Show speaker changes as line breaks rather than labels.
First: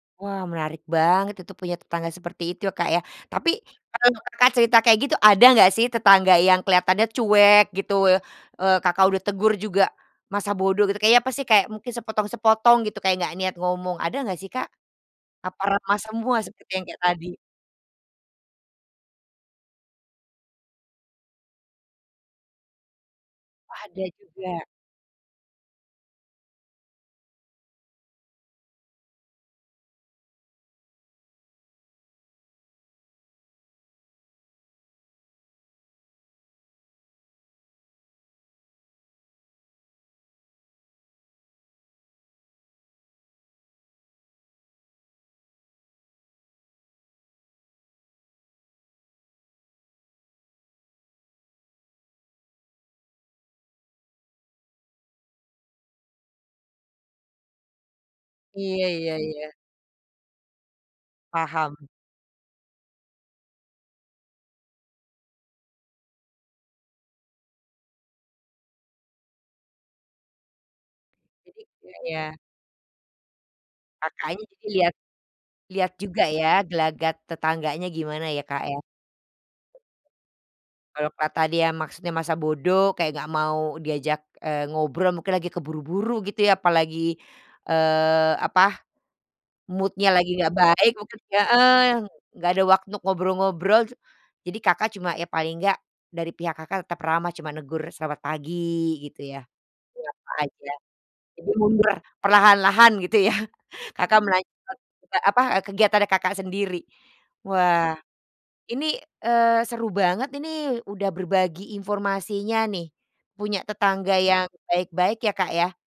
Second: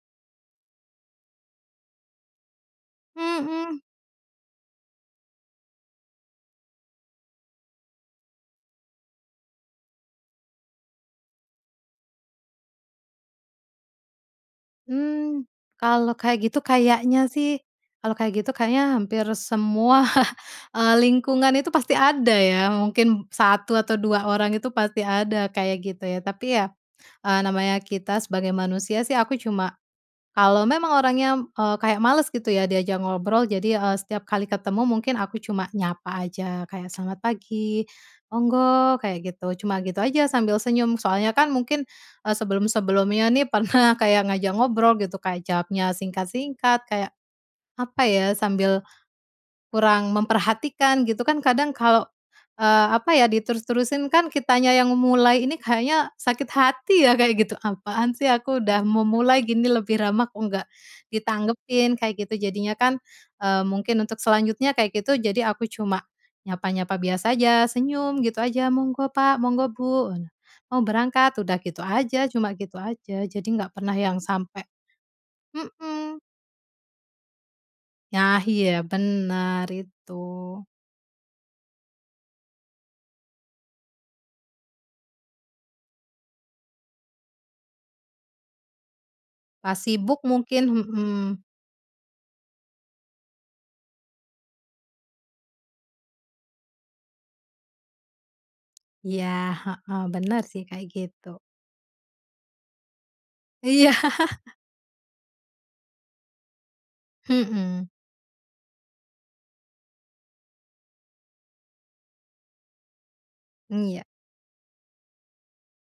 Wah, menarik banget itu punya tetangga seperti itu, ya, Kak, ya. Tapi,
Mhm.
kalau Kakak cerita kayak gitu, ada enggak sih tetangga yang kelihatannya cuek gitu, e eee, Kakak udah tegur juga masa bodoh gitu, kayaknya apa sih, kayak mungkin sepotong-sepotong gitu, kayak nggak niat ngomong, ada enggak sih Kak?
Mmm,
Apa ramah
kalau
semua
kayak gitu
seperti yang kayak
kayaknya
tadi?
sih, kalau kayak gitu kayaknya hampir semua, eee, lingkungan itu pasti ada ya, mungkin
Oh,
1 atau
ada
2 orang
juga.
itu pasti ada kayak gitu ya. Tapi ya, eee, namanya kita sebagai manusia sih, aku cuma kalau memang orangnya, eee, kayak males gitu ya diajak ngobrol, jadi, eee, setiap kali ketemu mungkin aku cuma nyapa aja, kayak selamat pagi, monggo, kayak gitu, cuma gitu aja sambil senyum. Soalnya kan mungkin, eee, sebelum-sebelumnya nih, pernah kayak ngajak ngobrol gitu, kayak jawabnya singkat-singkat, kayak, apa ya, sambil kurang memperhatikan, gitu kan. Kadang kalau, eee, apa ya, diterus-terusin kan kitanya yang memulai ini kayaknya sakit hati ya kayak gitu. Apaan sih, aku udah
Iya iya
memulai
iya.
gini lebih ramah, kok nggak
Paham.
ditanggepin, kayak gitu. Jadinya kan, e mungkin untuk selanjutnya kayak gitu, jadi aku cuma nyapa-nyapa biasa aja, senyum gitu aja, "Monggo Pak, monggo Bu, mau berangkat," udah
Jadi
gitu
cuek
aja,
ya.
cuma gitu aja. Jadi nggak pernah yang
Kakaknya
sampai
jadi lihat lihat
hmm.
juga ya, gelagat tetangganya gimana
Nah,
ya, Kak,
iya,
ya.
benar itu.
Kalo ka tadi ya maksudnya masa bodoh, kayak nggak mau diajak, eee, ngobrol, mungkin lagi keburu-buru gitu ya, apalagi, eee, apa,
Pas
mood-nya
sibuk
lagi nggak
mungkin,
baik, mungkin
hmm.
heeh, nggak ada waktu ngobrol-ngobrol, cu jadi Kakak cuma ya paling enggak, dari pihak Kakak tetap ramah, cuma negur selamat pagi, gitu
Iya,
ya.
heeh,
Menyapa
benar sih
aja.
kayak gitu.
Jadi mundur perlahan-lahan, gitu ya.
Iya.
Kakak melanjutkan, eee, apa, eee, kegiatannya Kakak sendiri.
Hmm.
Wah, ini, eee, seru banget ini, udah berbagi informasinya nih, punya
Mmm, ya.
tetangga yang baik-baik ya, Kak, ya.